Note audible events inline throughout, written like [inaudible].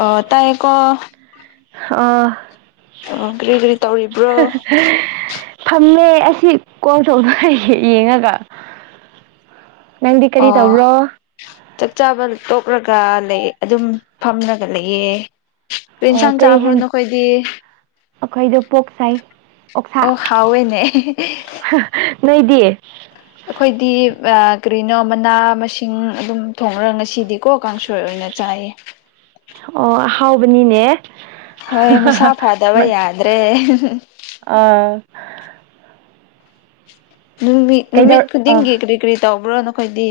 ꯑ ꯇꯥꯏꯀꯣ ꯑꯥ ꯑꯣ ꯀꯔꯤ ꯀꯔꯤ ꯇꯧꯔꯤꯕ꯭ꯔꯣ ꯐꯝꯃꯦ ꯑꯁꯤ ꯀꯣꯟ ꯇꯣꯅ ꯌꯦꯡꯉꯒ ꯅꯪꯗꯤ ꯀꯔꯤ ꯇꯧꯕ꯭ꯔꯣ ꯆꯞ ꯆꯥꯕ ꯇꯣꯛꯂꯒ ꯂꯩ ꯑꯗꯨꯝ ꯐꯝꯂꯒ ꯂꯩꯑ ꯀ ꯑꯣ ꯏꯟꯁꯥꯡ ꯀꯔꯤ ꯆꯥꯕ꯭ꯔꯣ ꯍꯦꯟ ꯅꯈꯣꯏꯗꯤ ꯑꯩꯈꯣꯏꯗꯣ ꯄꯣꯛꯆꯩ ꯑꯣꯛꯁꯥ ꯑꯣ ꯍꯥꯎꯋꯦꯅꯦ ꯅꯣꯏꯗꯤ ꯑꯩꯈꯣꯏꯗꯤ ꯀꯔꯤꯅꯣ ꯃꯅꯥ ꯃꯁꯤꯡ ꯑꯗꯨꯝ ꯊꯣꯡꯉꯔꯒ ꯉꯁꯤꯗꯤꯀꯣ ꯀꯥꯡꯁꯣꯏ ꯑꯣꯏꯅ ꯆꯥꯏꯌꯦ ꯑꯣꯍꯥꯎꯕꯅꯤꯅꯦ ꯍꯣꯏ ꯃꯁꯥ ꯐꯗꯕ ꯌꯥꯗ꯭ꯔꯦ ꯑꯥ ꯅꯨꯃꯤꯠ ꯀꯩꯗꯧ ꯅꯨꯃꯤꯠ ꯑꯥ ꯈꯨꯗꯤꯡꯒꯤ ꯀꯔꯤ ꯀꯔꯤ ꯇꯧꯕ꯭ꯔꯣ ꯅꯈꯣꯏꯗꯤ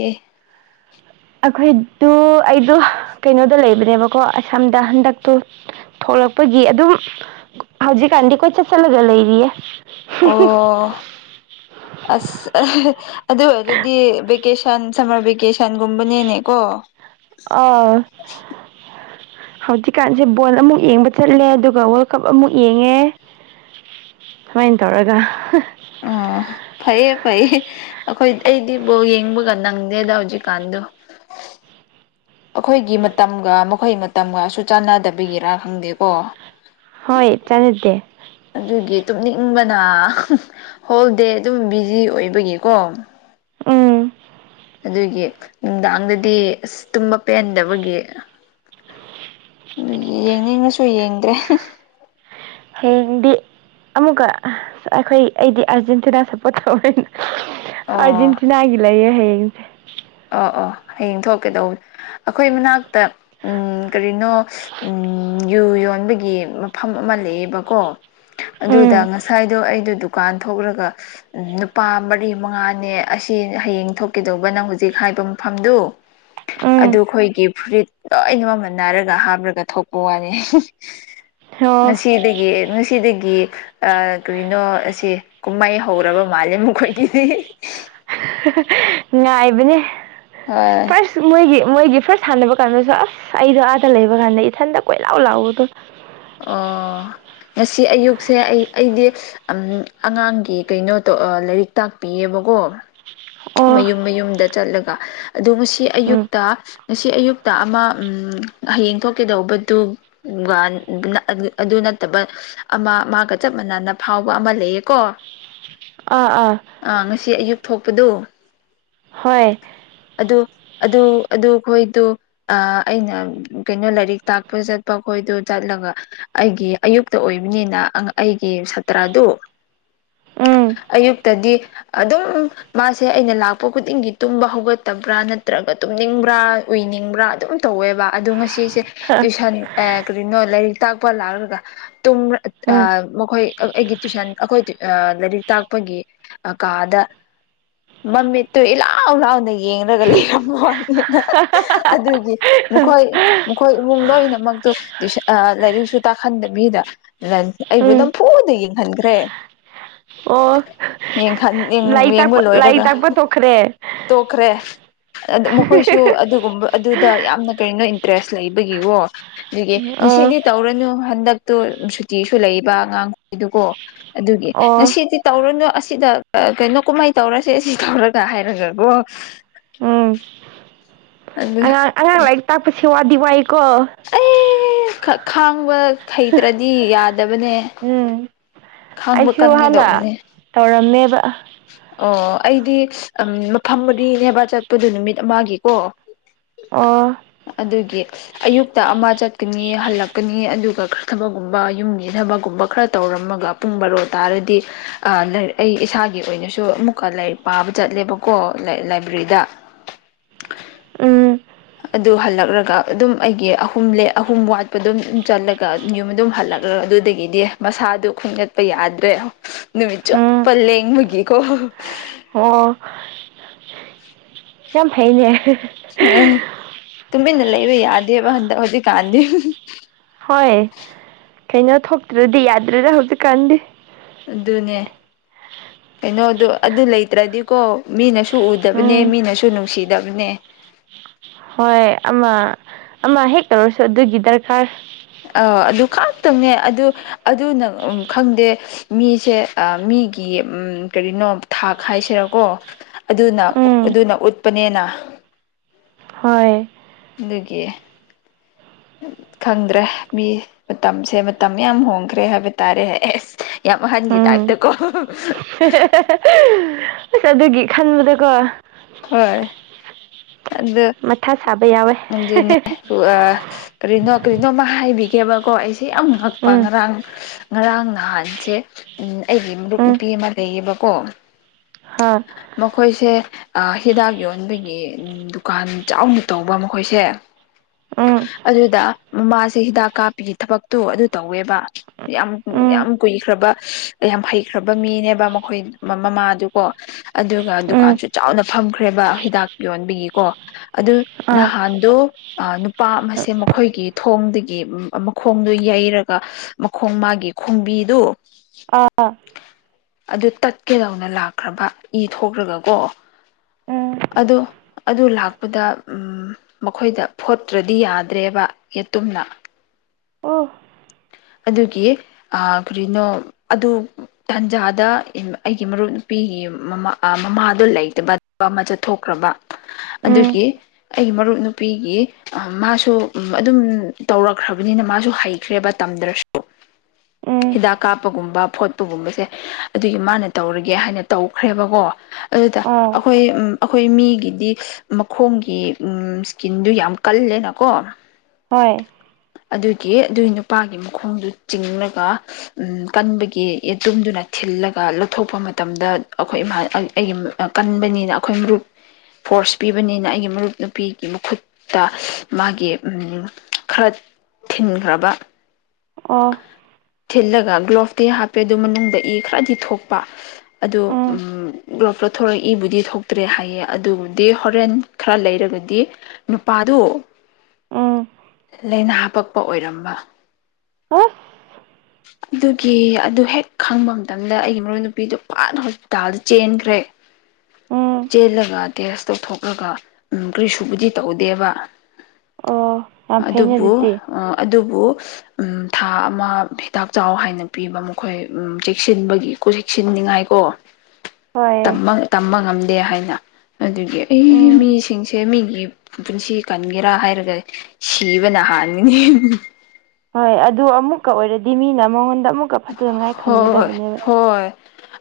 ꯑꯩꯣꯏꯗꯨ ꯑꯩꯗꯣ ꯀꯩꯅꯣꯗ ꯂꯩꯕꯅꯦꯕꯀꯣ ꯑꯁꯥꯝꯗ ꯍꯟꯗꯛꯇꯣ ꯊꯣꯛꯂꯛꯄꯒꯤ ꯑꯗꯨꯝ ꯍꯧꯖꯤꯛꯀꯥꯟꯗꯤ ꯀꯣꯏ ꯆꯠꯁꯤꯜꯂꯒ ꯂꯩꯔꯤꯌꯦ ꯑꯣ ꯑꯁ ꯑꯗꯨ ꯑꯣꯏꯔꯗꯤ ꯚꯀꯦꯁꯟ ꯁꯝꯃꯔ ꯚꯦꯀꯦꯁꯟꯒꯨꯝꯕꯅꯦꯅꯦꯀꯣ ꯑꯥ ꯍꯧꯖꯤꯛꯀꯥꯟꯁꯦ ꯕꯣꯜ ꯑꯃꯨꯛ ꯌꯦꯡꯕ ꯆꯠꯂꯦ ꯑꯗꯨꯒ ꯋꯥꯔꯜ ꯀꯞ ꯑꯃꯨꯛ ꯌꯦꯡꯉꯦ ꯁꯨꯃꯥꯏꯅ ꯇꯧꯔꯒ ꯑꯣ ꯐꯩꯌꯦ ꯐꯩꯌꯦ ꯑꯩꯈꯣꯏ ꯑꯩꯗꯤꯕꯨꯥꯎ ꯌꯦꯡꯕꯒ ꯅꯪ ꯗ ꯍꯧꯎꯖꯤ ꯀꯥꯟꯗ ꯑꯩꯈꯣꯏꯒꯤ ꯃꯇꯝꯒ ꯃꯈꯣꯏ ꯃꯇꯝꯒꯁꯨ ꯆꯥꯟꯅꯗꯕꯤꯒꯤꯔꯥ ꯈꯪꯗꯦꯀꯣ ꯍꯣꯏ ꯆꯂ ꯗ ꯑꯗꯨꯒꯤ ꯇꯨꯞꯅꯤꯡꯕꯅ ꯍꯣꯜ ꯗꯦ ꯑꯗꯨꯝ ꯕꯤꯖꯤ ꯑꯣꯏꯕꯒꯤꯀꯣ ꯎꯝ ꯑꯗꯨꯒꯤ ꯅꯨꯡꯗꯥꯡꯗꯗꯤ ꯑꯁ ꯇꯨꯝꯕ ꯄꯦꯟꯍꯟꯗꯕꯒꯤ ꯑꯗꯨ ꯌꯦꯡꯅꯤꯡꯅꯁꯨ ꯌꯦꯡꯗ꯭ꯔꯦ ꯍꯌꯦꯡꯗꯤ ꯑꯃꯨꯛꯀ ꯑꯩꯈꯣꯏ ꯑꯩꯗꯤ ꯑꯥꯔꯖꯦꯟꯇꯤꯅꯥ ꯁꯞꯄꯣꯔꯠ ꯇꯧꯕꯅꯤꯅ ꯑꯣ ꯑꯔꯖꯦꯟꯇꯤꯅꯥꯒꯂꯌꯦ ꯍꯌꯦꯡꯁꯦ ꯑꯣ ꯑꯣ ꯍꯌꯦꯡ ꯊꯣꯛꯀꯦꯗꯧꯕꯅꯦ ꯑꯩꯈꯣꯏ ꯃꯅꯥꯛꯇ ꯎ ꯀꯔꯤꯅꯣ ꯎꯝ ꯌꯨ ꯌꯣꯟꯕꯒꯤ ꯃꯐꯝ ꯑꯃ ꯂꯩꯌꯦꯕꯀꯣ ꯎꯝ ꯑꯗꯨꯗ ꯉꯁꯥꯏꯗꯣ ꯑꯩꯗꯣ ꯗꯨꯀꯥꯟ ꯊꯣꯛꯂꯒ ꯅꯨꯄꯥ ꯃꯔꯤ ꯃꯉꯥꯅꯦ ꯑꯁꯤ ꯍꯌꯦꯡ ꯊꯣꯛꯀꯦꯗꯧꯕ ꯅꯪ ꯍꯧꯖꯤꯛ ꯍꯥꯏꯕ ꯃꯐꯝꯗꯨ ꯎꯝ ꯑꯗꯨ ꯑꯩꯈꯣꯏꯒꯤ ꯐꯨꯔꯤꯠ ꯂꯣꯏꯅ ꯃꯃꯜ ꯅꯥꯏꯔꯒ ꯍꯥꯞꯂꯒ ꯊꯣꯛꯄ ꯋꯥꯅꯤ ꯑꯣ ꯃꯁꯤꯅꯨꯡꯁꯤꯗꯒꯤ ꯅꯨꯡꯁꯤꯗꯒꯤ ꯑ ꯀꯩꯅꯣ ꯑꯁꯤ ꯀꯨꯝꯍꯩ ꯍꯧꯔꯕ ꯃꯥꯜꯂꯦ ꯃꯈꯣꯏꯒꯤꯗꯤ ꯅꯦ ꯍꯣꯏ ꯐꯥꯔꯁ ꯃꯣꯏꯒꯤ ꯃꯣꯏꯒꯤ ꯐꯥꯔꯁ ꯁꯥꯟꯅꯕ ꯀꯥꯟꯗꯁꯨ ꯑꯁ ꯑꯩꯗꯣ ꯑꯥꯗ ꯂꯩꯕ ꯀꯥꯟꯗ ꯏꯊꯟꯇ ꯀꯣꯏꯂꯥꯎ ꯂꯥꯎꯕꯗꯣ ꯁꯤ ꯑꯌꯨꯛꯁꯦ ꯑꯩ ꯑꯩꯗꯤ ꯑꯉꯥꯡꯒꯤ ꯀꯩꯅꯣ ꯇꯣ ꯂꯥꯏꯔꯤꯛ ꯇꯥꯛꯄꯤꯌꯦꯕꯀꯣ ꯑꯣ ꯃꯌꯨꯝ ꯃꯌꯨꯝꯗ ꯆꯠꯂꯒ ꯑꯗꯣ ꯉꯁꯤ ꯎꯝ ꯑꯌꯨꯛꯇ ꯉꯁꯤ ꯑꯌꯨꯛꯇ ꯑꯃ ꯍꯌꯦꯡ ꯊꯣꯛꯀꯗꯧꯕꯗꯨ ꯑꯗꯨ ꯅꯠꯇꯕ ꯑꯃ ꯃꯥꯒ ꯆꯞ ꯃꯅꯅ ꯐꯥꯎꯕ ꯑꯃ ꯂꯩꯌꯦꯀꯣ ꯑꯥ ꯑꯥ ꯁꯤ ꯑꯌꯨꯛ ꯊꯣꯛꯄꯗ ꯍꯣꯏ ꯑꯗꯨ ꯑꯗꯨ ꯑꯗꯨ ꯑꯩꯣꯏꯗ ꯑꯩꯅ ꯀꯩꯅꯣ ꯂꯥꯏꯔꯤꯛ ꯇꯥꯛꯄ ꯆꯠꯄꯣꯏ ꯑꯗꯨ ꯆꯠꯂꯒ ꯑꯩꯒꯤ ꯑꯌꯨꯛꯇ ꯑꯣꯏꯕꯅꯤꯅ ꯑꯪ ꯑꯩꯒꯤ ꯁꯥꯇ꯭ꯔꯗꯨ ꯎꯝ ꯑꯌꯨꯛꯇꯗꯤ ꯑꯗꯨꯝ ꯃꯥꯁꯦ ꯁꯦ ꯑꯩꯅ ꯂꯥꯛꯄ ꯈꯨꯗꯤꯡꯒꯤ ꯇꯨꯝꯕ ꯍꯧꯒꯠꯇꯕ꯭ꯔꯥ ꯅꯠꯇ꯭ꯔꯒ ꯇꯨꯝꯅꯤꯡꯕ꯭ꯔꯥ ꯎꯏꯅꯤꯡꯕ꯭ꯔꯥ ꯑꯗꯨꯝ ꯇꯧꯋꯦꯕ ꯑꯗꯣ ꯉꯁꯤꯁꯦ ꯇꯨꯁꯟ ꯑꯦ ꯀꯔꯤꯅꯣ ꯂꯥꯏꯔꯤꯛ ꯇꯥꯛꯄ ꯂꯥꯛꯂꯒ ꯇꯨꯕꯔ ꯎꯝ ꯑꯥ ꯃꯈꯣꯏ ꯑꯩ ꯑꯩꯒꯤ ꯇꯨꯏꯁꯟ ꯑꯩꯈꯣꯏ ꯇꯨꯏ ꯑ ꯂꯥꯏꯔꯤꯛ ꯇꯥꯛꯄꯒꯤ ꯑ ꯀꯥꯗ [unintelligible] ꯃꯃꯤꯠꯇꯨ ꯏ ꯂꯥꯎ ꯂꯥꯎꯅ ꯌꯦꯡꯂꯡꯒ ꯂꯩꯔꯝꯃ ꯋꯥꯅꯤꯗ ꯑꯗꯨꯒꯤ ꯈꯣꯏ ꯃꯈꯣꯏ ꯏꯃꯨꯡ ꯂꯣꯏꯅꯃꯛꯇꯨ ꯇꯨꯏꯁꯥ ꯑꯥ ꯂꯥꯏꯔꯤꯛꯁꯨ ꯇꯥꯛꯍꯟꯗꯕꯤꯗ ꯂꯥꯟ ꯑꯩ ꯕꯨ ꯎꯝ ꯅ ꯐꯨꯗ ꯌꯦꯡꯍꯟꯈ꯭ꯔꯦ ꯑꯣ ꯌꯦꯡꯍꯟ ꯂꯥꯏ ꯌꯦꯡꯕ ꯇꯥꯛꯄ ꯂꯥꯏꯔꯤꯛ ꯂꯣꯏꯔꯒ ꯇꯥꯛꯄ ꯇꯣꯛꯈ꯭ꯔꯦ [unintelligible] ꯃꯈꯣꯏꯁꯨ ꯑꯗꯨꯒꯨꯝꯕ ꯑꯗꯨꯗ ꯌꯥꯝꯅ ꯀꯔꯤꯅꯣ ꯏꯟꯇꯔꯦꯁ ꯂꯩꯕꯒꯤꯀꯣ ꯑꯗꯨꯒꯤ ꯑꯣ ꯁꯤꯗꯤ ꯇꯧꯔꯅꯨ ꯍꯟꯗꯛꯇꯨ ꯁꯨꯇꯤꯁꯨ ꯂꯩꯕ ꯑꯉꯥꯡꯈꯩꯗꯨꯀꯣ ꯑꯗꯨꯒꯤ ꯑꯣ ꯉꯁꯤꯗꯤ ꯇꯧꯔꯨꯅꯨ ꯑꯁꯤꯗ ꯀꯩꯅꯣ ꯀꯨꯝꯍꯩ ꯇꯧꯔꯁꯦ ꯁꯤ ꯇꯧꯔꯒ ꯍꯥꯏꯔꯒꯀꯣ ꯎꯝ ꯑꯗꯨ ꯑꯉꯥꯡ ꯂꯔꯤꯛ ꯇꯥꯛꯄꯁ ꯋꯥꯗꯤ ꯋꯥꯏꯀꯣ ꯈꯥ ꯈꯥꯡꯕ ꯍꯩꯇ꯭ꯔꯗꯤ ꯌꯥꯗꯕꯅꯦ ꯎꯝ ꯈꯥꯡꯕ ꯑꯩꯁꯨ ꯍꯥꯟꯅ ꯀꯟꯒꯤꯗꯧꯕꯅꯦ ꯇꯧꯔꯝꯃꯦꯕ ꯑꯣ ꯑꯩꯗꯤ ꯑꯝ ꯃꯐꯝ ꯃꯔꯤꯅꯦꯕ ꯆꯠꯄꯗꯣ ꯅꯨꯃꯤꯠ ꯑꯃꯒꯤꯀꯣ ꯑꯣ ꯑꯗꯨꯒꯤ ꯑꯌꯨꯛꯇ ꯑꯃ ꯆꯠꯀꯅꯤ ꯍꯜꯂꯛꯀꯅꯤ ꯑꯗꯨꯒ ꯈꯔꯊꯕꯒꯨꯝꯕ ꯌꯨꯝ ꯌꯦꯊꯕꯒꯨꯝꯕ ꯈꯔ ꯇꯧꯔꯝꯃꯒ ꯄꯨꯡ ꯕꯥꯔꯣ ꯇꯥꯔꯗꯤ ꯑꯥ [unintelligible] ꯑꯩ ꯏꯁꯥꯒꯤ ꯑꯣꯏꯅꯁꯨ ꯑꯃꯨꯛꯀ ꯂꯥꯏꯔꯤꯛ ꯄꯥꯕ ꯆꯠꯂꯦꯕꯀꯣ ꯂꯥꯏ ꯂꯥꯏꯕ꯭ꯔꯦꯔꯤꯗ ꯑꯨꯝ ꯑꯗꯨ ꯍꯜꯂꯛꯂꯒ ꯑꯗꯨꯝ ꯑꯩꯒꯤ ꯑꯍꯨꯝ ꯑꯍꯨꯝ ꯋꯥꯠꯄ ꯑꯗꯨꯝ ꯆꯠꯂꯒ ꯑꯗꯨꯝ ꯌꯨꯝꯖ ꯑꯗꯨꯝ ꯍꯜꯂꯛ ꯑꯗꯣ ꯑꯗꯨꯗꯒꯤꯗꯤ ꯃꯁꯥꯗꯨ ꯈꯣꯡꯒꯠꯄ ꯌꯥꯗ꯭ꯔꯦ ꯅꯨꯃꯤꯠ ꯎꯝ ꯆꯨꯞꯠꯄ ꯂꯦꯡꯕꯒꯤꯀꯣ ꯎ ꯑꯣ ꯌꯝ ꯐꯩꯅꯦ ꯍ ꯇꯨꯃꯤꯟꯅ ꯂꯩꯕ ꯌꯥꯗꯦꯕ ꯍꯟꯗꯛ ꯍꯧꯖꯤꯛ ꯀꯥꯟꯗꯦ ꯍꯣꯏ ꯀꯩꯅꯣ ꯊꯣꯛꯇ꯭ꯔꯗꯤ ꯌꯥꯗ꯭ꯔꯦꯗ ꯍꯧꯖꯤꯛꯀꯥꯟꯗꯤ ꯑꯗꯨꯅꯦ ꯀꯩꯅꯣꯗꯣ ꯑꯗꯨ ꯂꯩꯇ꯭ꯔꯗꯤꯀꯣ ꯃꯤꯅꯁꯨ ꯎꯗꯕꯅꯦ ꯎꯝ ꯃꯤꯅꯁꯨ ꯅꯨꯡꯁꯤꯗꯕꯅꯦ ꯍꯣꯏ ꯑꯃ ꯑꯃ ꯍꯦꯛ ꯇꯧꯔꯁꯨ ꯑꯗꯨꯒꯤ ꯗꯔꯀꯥꯔ ꯑꯥꯎ ꯑꯗꯨ ꯈꯥꯛꯇꯪꯅꯦ ꯑꯗꯨ ꯑꯗꯨ ꯅꯪ ꯈꯪꯗꯦ ꯃꯤꯁꯦ ꯑ ꯃꯤ ꯑꯒꯤ ꯎꯝ ꯀꯔꯤꯅꯣ ꯊꯥꯛ ꯍꯥꯏꯁꯤꯔꯀꯣ ꯑꯗꯨꯅ ꯎꯝ ꯑꯗꯨꯅ ꯎꯠꯄꯅꯦꯅ ꯍꯣꯏ ꯑꯗꯨꯒꯤ [unintelligible] ꯈꯪꯗ꯭ꯔꯦ ꯃꯤ ꯃꯇꯝꯁꯦ ꯃꯇꯝ ꯌꯥꯝ ꯍꯣꯡꯈ꯭ꯔꯦ ꯍꯥꯏꯕ ꯇꯥꯔꯦ ꯑꯦꯁ ꯌꯥꯝ ꯑꯍꯟꯒꯤ ꯎꯝ ꯇꯥꯏꯞꯇꯀꯣ ꯑꯁ ꯑꯗꯨꯒꯤ ꯈꯟꯕꯗꯀꯣ ꯍꯣꯏ ꯑꯗ ꯃꯊꯥ ꯁꯥꯕ ꯌꯥꯎꯋꯦ ꯀꯔꯤꯅꯣ ꯀꯔꯤꯅꯣꯃ ꯍꯥꯏꯕꯤꯒꯦꯕꯀꯣ ꯑꯩꯁꯦ ꯌꯥꯝ ꯉꯛꯄ ꯎꯝ ꯉꯔꯥꯡ ꯉꯔꯥꯡ ꯔꯥꯡ ꯅꯍꯥꯟꯁꯦ ꯎꯝ ꯑꯩꯒꯤ ꯃꯔꯨꯞ ꯎꯝ ꯅꯨꯄꯤ ꯑꯃ ꯂꯩꯌꯦꯕ ꯀꯣ ꯍꯥ ꯃꯈꯣꯏꯁꯦ ꯍꯤꯗꯥꯛ ꯌꯣꯟꯕꯒꯤ ꯗꯨꯀꯥꯟ ꯆꯥꯎꯅ ꯇꯧꯕ ꯃꯈꯣꯏꯁꯦ ꯎꯝ ꯑꯗꯨꯗ ꯃꯃꯥꯁꯦ ꯍꯤꯗꯥꯛ ꯀꯥꯞꯄꯤꯒꯤ ꯊꯕꯛꯇꯣ ꯑꯗꯨ ꯇꯧꯋꯦꯕ ꯌꯥꯝ ꯎꯝ ꯌꯥꯝ ꯀꯨꯏꯈ꯭ꯔꯕ ꯌꯥꯝ ꯍꯩꯈ꯭ꯔꯕ ꯃꯤꯅꯦꯕ ꯃꯈꯣꯏ ꯃꯃꯥꯗꯨꯀꯣ ꯑꯗꯨꯒ ꯎꯝ ꯗꯨꯀꯥꯟꯁꯨ ꯅ ꯐꯝꯈ꯭ꯔꯦꯕ ꯍꯤꯗꯥꯛ ꯌꯣꯟꯕꯒꯤꯀꯣ ꯑꯗꯨ ꯑꯥ ꯅꯍꯥꯟꯗꯣ ꯄꯥꯝ ꯑꯁꯦ ꯃꯈꯣꯏꯒꯤ ꯊꯣꯡꯗꯒꯤ ꯃꯈꯣꯡꯗꯨꯣ ꯌꯩꯔꯒ ꯃꯈꯣꯡ ꯃꯥꯒꯤ ꯈꯣꯡꯕꯤꯗꯨ ꯑꯥ ꯑꯗꯨ ꯇꯠꯀꯦꯗꯧꯅ ꯂꯥꯛꯈ꯭ꯔꯕ ꯏ ꯊꯣꯛꯂꯒꯀꯣ ꯎꯝ ꯑꯗꯨ ꯑꯗꯨ ꯂꯥꯛꯄ ꯑꯗꯨꯗ ꯃꯈꯣꯏꯗ ꯐꯣꯠꯇ꯭ꯔꯗꯤ ꯌꯥꯗ꯭ꯔꯦꯕ ꯌꯦꯠꯇꯨꯝꯅ ꯑꯣ ꯑꯗꯨꯒꯤ ꯀꯔꯤꯅꯣ ꯑꯗꯨ ꯇꯟꯖꯥꯗ ꯑꯩꯒꯤ ꯃꯔꯨꯞ ꯅꯨꯄꯤꯒꯤ ꯃꯃꯥꯗꯣ ꯂꯩꯇꯕ ꯑꯃ ꯆꯠꯊꯣꯛꯈ꯭ꯔꯕ ꯎꯝ ꯑꯗꯨꯒꯤ ꯑꯩꯒꯤ ꯃꯔꯨꯞ ꯅꯨꯄꯤꯒꯤ ꯃꯥꯁꯨ ꯑꯗꯨꯝ ꯇꯧꯔꯛꯈ꯭ꯔꯕꯅꯤꯅ ꯃꯥꯁꯨ ꯍꯩꯈ꯭ꯔꯦꯕ ꯇꯝꯗ꯭ꯔꯁꯨ ꯎꯝ ꯍꯤꯗꯥꯛ ꯀꯥꯞꯄꯒꯨꯝꯕ ꯐꯣꯠꯄꯒꯨꯝꯕꯁꯦ ꯑꯗꯨꯒꯤ ꯃꯥꯅ ꯇꯧꯔꯒꯦ ꯍꯥꯏꯅ ꯇꯧꯈ꯭ꯔꯦꯕꯀꯣ ꯑꯗꯨꯗ ꯑꯥ ꯑꯩꯈꯣꯏ ꯑꯩꯈꯣꯏ ꯃꯤꯒꯤ ꯗꯤ ꯃꯈꯣꯡꯒꯤ ꯎꯝ ꯏꯁꯀꯤꯟꯗꯨ ꯌꯥꯝ ꯀꯜꯂꯦꯅꯀꯣ ꯍꯣꯏ ꯑꯗꯨꯒꯤ ꯑꯗꯨꯏ ꯅꯨ ꯅꯨꯄꯥꯒꯤ ꯃꯈꯣꯡꯗꯨ ꯆꯤꯡꯉꯒ ꯎ ꯀꯟꯕꯒꯤ ꯌꯦ ꯇꯨꯝꯗꯨꯅ ꯊꯤꯜꯂꯒ ꯂꯧꯊꯣꯛꯄ ꯃꯇꯝ ꯃꯇꯝꯗ ꯑꯩꯈꯣꯏ ꯏꯥ ꯑꯩꯒꯤ ꯀꯟꯕꯅꯤꯅ ꯑꯩꯈꯣꯏ ꯃꯔꯨꯞ ꯐꯣꯔꯁ ꯄꯤꯕꯅꯤꯅ ꯑꯩꯒꯤ ꯃꯔꯨꯞ ꯅꯨꯄꯤꯒꯤ ꯃꯈꯨꯠꯇ ꯃꯥꯒꯤ ꯈꯔ ꯊꯤꯟꯈ꯭ꯔꯕ ꯑꯣ ꯊꯤꯜꯂꯒ ꯒ꯭ꯂꯣꯞꯇ ꯍꯥꯞꯄꯦ ꯑꯗꯨ ꯃꯅꯨꯡꯗ ꯏ ꯈꯔꯗꯤ ꯊꯣꯛꯄ ꯑꯗꯨ ꯎꯝ ꯒ꯭ꯂꯣꯞ ꯊꯣꯛꯣꯔꯛꯏꯕꯨꯗꯤ ꯊꯣꯛꯇ꯭ꯔꯦ ꯍꯥꯏꯌꯦ ꯑꯗꯨꯕꯨꯗꯤ ꯍꯣꯔꯦꯟ ꯈꯔ ꯂꯩꯔꯒꯗꯤ ꯅꯨꯄꯥꯗꯨ ꯎꯝ ꯂꯥꯏꯅꯥ ꯍꯥꯄꯛꯄ ꯑꯣꯏꯔꯝꯕ ꯍꯥ ꯑꯗꯨꯒꯤ ꯑꯗꯨ ꯍꯦꯛ ꯈꯪꯕ ꯃꯇꯝꯗ ꯑꯩꯒꯤ ꯃꯔꯣꯏ ꯅꯨꯄꯤꯗꯨꯣ ꯐꯅ ꯍꯣꯁꯄꯤꯇꯥꯜꯗ ꯆꯦꯟꯈ꯭ꯔꯦ ꯎꯝ ꯆꯦꯜꯂꯒ ꯇꯦꯁ ꯇꯧꯊꯣꯛꯂꯒ ꯎꯝ ꯀꯔꯤ ꯁꯨꯕꯨꯗꯤ ꯇꯧꯗꯦꯕ ꯑꯣ ꯌꯥꯝ ꯐꯩꯅꯦ ꯑꯗꯨꯕꯨ ꯑꯗꯨꯗꯤ ꯑ ꯑꯗꯨꯕꯨ ꯎꯝ ꯊꯥ ꯑꯃ ꯍꯤꯇꯥꯛ ꯆꯥꯎ ꯍꯥꯏꯅ ꯄꯤꯕ ꯃꯈꯣꯏ ꯆꯦꯛꯁꯤꯟꯕꯒꯤ ꯆꯦꯛꯁꯤꯟꯅꯤꯉꯥꯏꯀꯣ ꯍꯣꯏ ꯇꯝꯕ ꯉꯝꯗꯦ ꯍꯥꯏꯅ ꯑꯗꯨꯒꯤ ꯑꯩ ꯎꯝ ꯃꯤꯁꯤꯡꯁꯦ ꯃꯤꯒꯤ ꯄꯨꯟꯁꯤ ꯀꯟꯒꯦꯔꯥ ꯍꯥꯏꯔꯒ ꯁꯤꯕꯅ ꯍꯥꯟꯒꯅꯤ ꯍꯣꯏ ꯑꯗꯨ ꯑꯃꯨꯛꯀ ꯑꯣꯏꯔꯗꯤ ꯃꯤꯅ ꯃꯉꯣꯟꯗ ꯑꯃꯨꯛꯀ ꯐꯠꯇꯅꯉꯥꯏ ꯍꯣꯏ ꯈꯟꯒꯗꯕꯅꯦꯕ ꯍꯣꯏ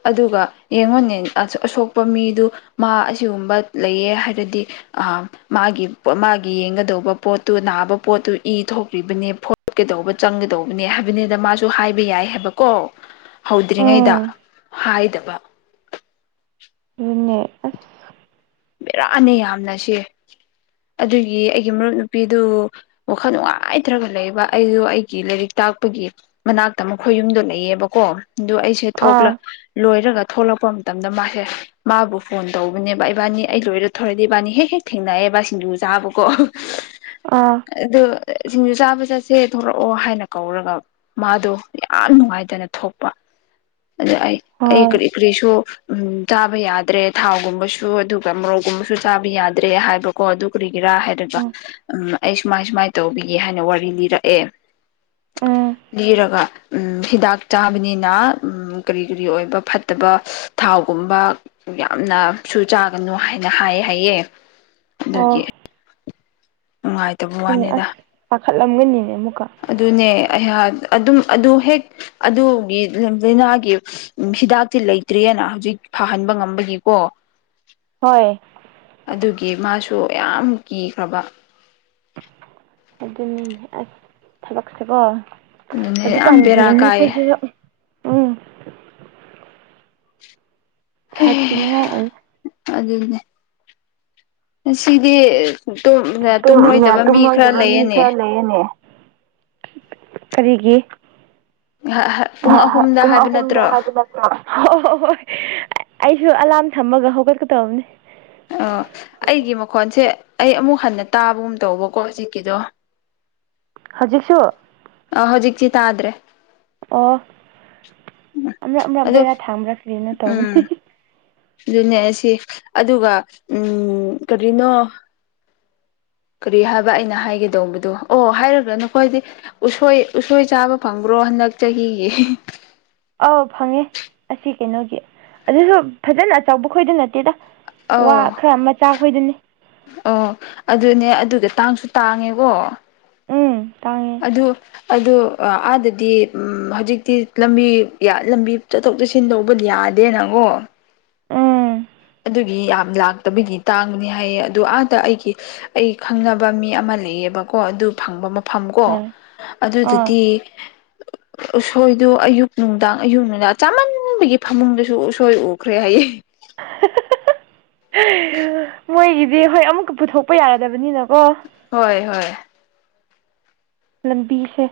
ꯑꯗꯨꯒ ꯌꯦꯡꯉꯣꯟꯅꯦ ꯑꯁꯣꯛꯄ ꯃꯤꯗꯨ ꯃꯥ ꯑꯁꯤꯒꯨꯝꯕ ꯂꯩꯌꯦ ꯍꯥꯏꯔꯗꯤ ꯃꯥꯒꯤ ꯃꯥꯒꯤ ꯌꯦꯡꯒꯗꯧꯕ ꯄꯣꯠꯇꯨ ꯅꯥꯕ ꯄꯣꯠꯇꯨ ꯏ ꯊꯣꯛꯈ꯭ꯔꯤꯕꯅꯦ ꯐꯣꯀꯗꯧꯕ ꯆꯪꯒꯗꯧꯕꯅꯦ ꯍꯥꯏꯕꯅꯤꯗ ꯃꯥꯁꯨ ꯍꯥꯏꯕ ꯌꯥꯏ ꯍꯥꯏꯕꯀꯣ ꯍꯧꯗ꯭ꯔꯤꯉꯩꯗ ꯎꯝ ꯍꯥꯏꯗꯕ ꯑꯗꯨꯅꯦ ꯑꯁ ꯦꯔꯥꯅꯦ ꯌꯥꯝꯅ ꯁꯤꯦ ꯑꯗꯨꯒꯤ ꯑꯩꯒꯤ ꯃꯔꯨꯞ ꯅꯨꯄꯤꯗꯨ ꯋꯥꯈꯜ ꯅꯨꯡꯉꯥꯏꯇ꯭ꯔꯒ ꯂꯩꯕ ꯑꯩꯗꯨ ꯑꯩꯒꯤ ꯂꯥꯏꯔꯤꯛ ꯇꯥꯛꯄꯒꯤ ꯃꯅꯥꯛꯇ ꯃꯈꯣꯏ ꯌꯨꯝꯗꯣ ꯂꯩꯌꯦꯕꯀꯣ ꯑꯗꯨ ꯑꯩꯁꯦ ꯊꯣꯛꯂ ꯑꯥ ꯂꯣꯏꯔꯒ ꯊꯣꯛꯂꯛꯄ ꯃꯇꯝꯗ ꯃꯥꯁꯦ ꯃꯥꯕꯨ ꯐꯣꯟ ꯇꯧꯕꯅꯦꯕ ꯏꯕꯥꯅꯤ ꯑꯩ ꯂꯣꯏꯔ ꯊꯣꯔꯗꯤ ꯏ ꯕꯥꯅꯤ ꯍꯦꯛ ꯍꯦꯛ ꯊꯦꯡꯅꯑꯦꯕ ꯁꯤꯡꯖꯨ ꯆꯥꯕꯀꯣ ꯑꯥ ꯑꯗꯨ ꯁꯤꯡꯖꯨ ꯆꯥꯕ ꯆꯠꯁꯦ ꯊꯣꯛꯂꯛꯑꯣ ꯍꯥꯏꯅ ꯀꯧꯔꯒ ꯃꯥꯗꯣ ꯌꯥꯝ ꯅꯨꯡꯉꯥꯏꯇꯅ ꯊꯣꯛꯄ [unintelligible] ꯑꯗ ꯑꯩ ꯑꯩ ꯍꯣꯏ ꯀꯔꯤ ꯀꯔꯤꯁꯨ ꯎ ꯆꯥꯕ ꯌꯥꯗ꯭ꯔꯦ ꯊꯥꯎꯒꯨꯝꯕꯁꯨ ꯑꯗꯨ ꯃꯧꯒꯨꯝꯕꯁꯨ ꯆꯥꯕ ꯌꯥꯗ꯭ꯔꯦ ꯍꯥꯏꯕꯀꯣ ꯑꯗꯨ ꯀꯔꯤꯒꯤꯔꯥ ꯍꯥꯏꯔꯒ ꯎꯝ ꯎꯝ ꯑꯩ ꯁꯨꯃꯥꯏ ꯁꯨꯃꯥꯏꯅ ꯇꯧꯕꯤ ꯍꯥꯏꯅ ꯋꯥꯔꯤ ꯂꯤꯔꯛꯑꯦ ꯎꯝ ꯂꯤꯔꯒ ꯎ ꯍꯤꯗꯥꯛ ꯆꯥꯕꯅꯤꯅ ꯀꯔꯤ ꯀꯔꯤ ꯑꯣꯏꯕ ꯐꯠꯇꯕ ꯊꯥꯎ ꯒꯨꯝꯕ ꯌꯥꯝꯅ ꯁꯨ ꯆꯥ ꯅꯨ ꯍꯥꯏꯅ ꯍꯥꯏ ꯍꯥꯏꯌꯦꯦ ꯑꯗꯨꯒꯤ ꯑꯣ ꯅꯨꯡꯉꯥꯏꯇꯕ ꯋꯥꯅꯤꯗ ꯂꯝꯒꯅꯤꯅꯦ ꯑꯗꯨꯅꯦ ꯑꯩꯍꯥꯛ ꯑꯗꯨꯝ ꯑꯗꯨ ꯍꯦꯛ ꯑꯗꯨꯒꯤ ꯂꯥꯏꯅꯥꯒꯤ ꯍꯤꯗꯥꯛꯇꯤ ꯂꯩꯇ꯭ꯔꯤꯑꯅ ꯍꯧꯖꯤꯛ ꯐꯍꯟꯕ ꯉꯝꯕꯒꯤꯀꯣ ꯍꯣꯏ ꯑꯗꯨꯒꯤ ꯃꯥꯁꯨ ꯌꯥꯝ ꯀꯤꯈ꯭ꯔꯕ ꯑꯗꯨꯅꯤ ꯑꯁ ꯊꯕꯛꯁꯦꯀꯣ ꯑꯗꯨꯅꯦ ꯌꯥꯝ ꯑꯗꯨꯛꯀꯥꯟꯒꯤ ꯕꯦꯔꯥ ꯀꯥꯏꯌꯦ ꯃꯤꯈꯣꯏꯁꯨ ꯎꯝ ꯁꯥꯊꯤꯅꯤꯉꯥꯏ ꯑꯣꯏ ꯁꯤꯗꯤ ꯇꯨꯝꯂꯣꯏꯗꯕ ꯃꯤ ꯈꯔ ꯇꯨꯝꯃꯣꯏꯗꯕ ꯃꯤ ꯂꯩꯌꯦꯅꯦ ꯈꯔ ꯂꯩꯌꯦꯅꯦ ꯀꯔꯤꯒꯤ ꯄꯨꯡ ꯑꯍꯨꯝꯗ ꯀꯨ ꯍꯥꯏꯕ ꯑꯍꯨꯝꯗ ꯅꯠꯇ꯭ꯔꯣ ꯍꯥꯏꯗꯨ ꯂ ꯍꯣꯏ ꯑꯩꯁꯨ ꯑꯂꯥꯔꯝ ꯊꯝꯃꯒ ꯍꯧꯒꯠꯀꯗꯕꯅꯦ ꯑꯣ ꯑꯩꯒꯤ ꯃꯈꯣꯟꯁꯦ ꯑꯩ ꯑꯃꯨꯛ ꯍꯟꯅ ꯇꯥꯕꯒꯨꯝ ꯇꯧꯕꯀꯣ ꯍꯧꯖꯤꯛꯀꯤꯗꯣ ꯍꯧꯖꯤꯛꯁꯨ ꯑ ꯍꯧꯖꯤꯛꯁꯤꯤ ꯇꯥꯗ꯭ꯔꯦ ꯑꯣ ꯑꯃꯔꯞ ꯑꯃꯔꯞ ꯑꯗꯣ ꯕꯦꯔꯥ ꯊꯥꯡꯗ꯭ꯔꯀꯦꯅꯣ ꯇꯧꯕꯅꯤ ꯎꯝ ꯑꯗꯨꯅꯦ ꯁꯤ ꯑꯗꯨꯒ ꯎꯝ ꯀꯔꯤꯅꯣ ꯀꯔꯤ ꯍꯥꯏꯕ ꯑꯩꯅ ꯍꯥꯏꯒꯦꯗꯧꯕꯗꯨꯣ ꯑꯣ ꯍꯥꯏꯔꯒ꯭ꯔ ꯅꯈꯣꯏꯗꯤ ꯎꯁꯣꯏ ꯎꯁꯣꯏ ꯆꯥꯕ ꯐꯪꯕ꯭ꯔꯣ ꯣ ꯍꯟꯗꯛ ꯆꯍꯤꯒꯤ ꯑꯥꯎ ꯐꯪꯉꯦ ꯑꯁꯤ ꯀꯩꯅꯣꯒꯤ ꯑꯗꯨꯁꯨ ꯐꯖꯅ ꯑꯆꯧꯕ ꯈꯣꯏꯗꯤ ꯅꯠꯇꯦꯗ ꯋꯥ ꯑꯣ ꯈꯔ ꯃꯆꯥ ꯈꯣꯏꯗꯨꯅꯤ ꯑꯣ ꯑꯗꯨꯅꯦ ꯑꯗꯨ ꯑꯗꯨꯗ ꯇꯥꯡꯁꯨ ꯇꯥꯡꯉꯦꯀꯣ ꯎꯝ ꯇꯥꯡꯉꯦ ꯑꯗꯨ ꯑꯗꯨꯗ ꯑꯥꯗꯗꯤ ꯍꯧꯖꯤꯛꯇꯤ ꯂꯝꯕꯤ ꯂꯝꯕꯤ ꯆꯠꯊꯣꯛ ꯆꯠꯁꯤꯟ ꯂꯧꯕꯗꯤ ꯌꯥ ꯑꯗꯦ ꯅꯣ ꯎꯝ ꯑꯗꯨꯒꯤ ꯌꯥꯝ ꯂꯥꯛꯇꯕꯒꯤ ꯇꯥꯡꯕꯅꯤ ꯍꯥꯏꯌꯦ ꯑꯗꯨ ꯑꯥꯗ ꯑꯩꯒꯤ ꯑꯩ ꯈꯪꯅꯕ ꯃꯤ ꯑꯃꯅ ꯂꯩꯑꯕꯀꯣ ꯑꯗꯨ ꯐꯪꯕ ꯃꯐꯝ ꯀꯣ ꯍꯣꯏ ꯑꯥ ꯑꯗꯨꯗꯨꯗꯤ [inaudible] ꯎꯁꯣꯏꯗꯨꯣ ꯑꯌꯨꯛ ꯅꯨꯡꯗꯥꯡ ꯑꯌꯨꯛ ꯅꯨꯡꯗꯥꯡ ꯆꯥꯃꯟꯕꯒꯤ ꯐꯃꯨꯡꯗꯁꯨ ꯎꯁꯣꯏ ꯎꯈ꯭ꯔꯦ ꯍꯥꯏꯌꯦ ꯃꯣꯏꯒꯤꯗꯤ ꯍꯣꯏ ꯑꯃꯨꯛꯀ ꯄꯨꯊꯣꯛꯄ ꯌꯥꯔꯗꯕꯅꯤꯅꯀꯣ ꯍꯣꯏ ꯍꯣꯏ ꯂꯝꯕꯤꯁꯦ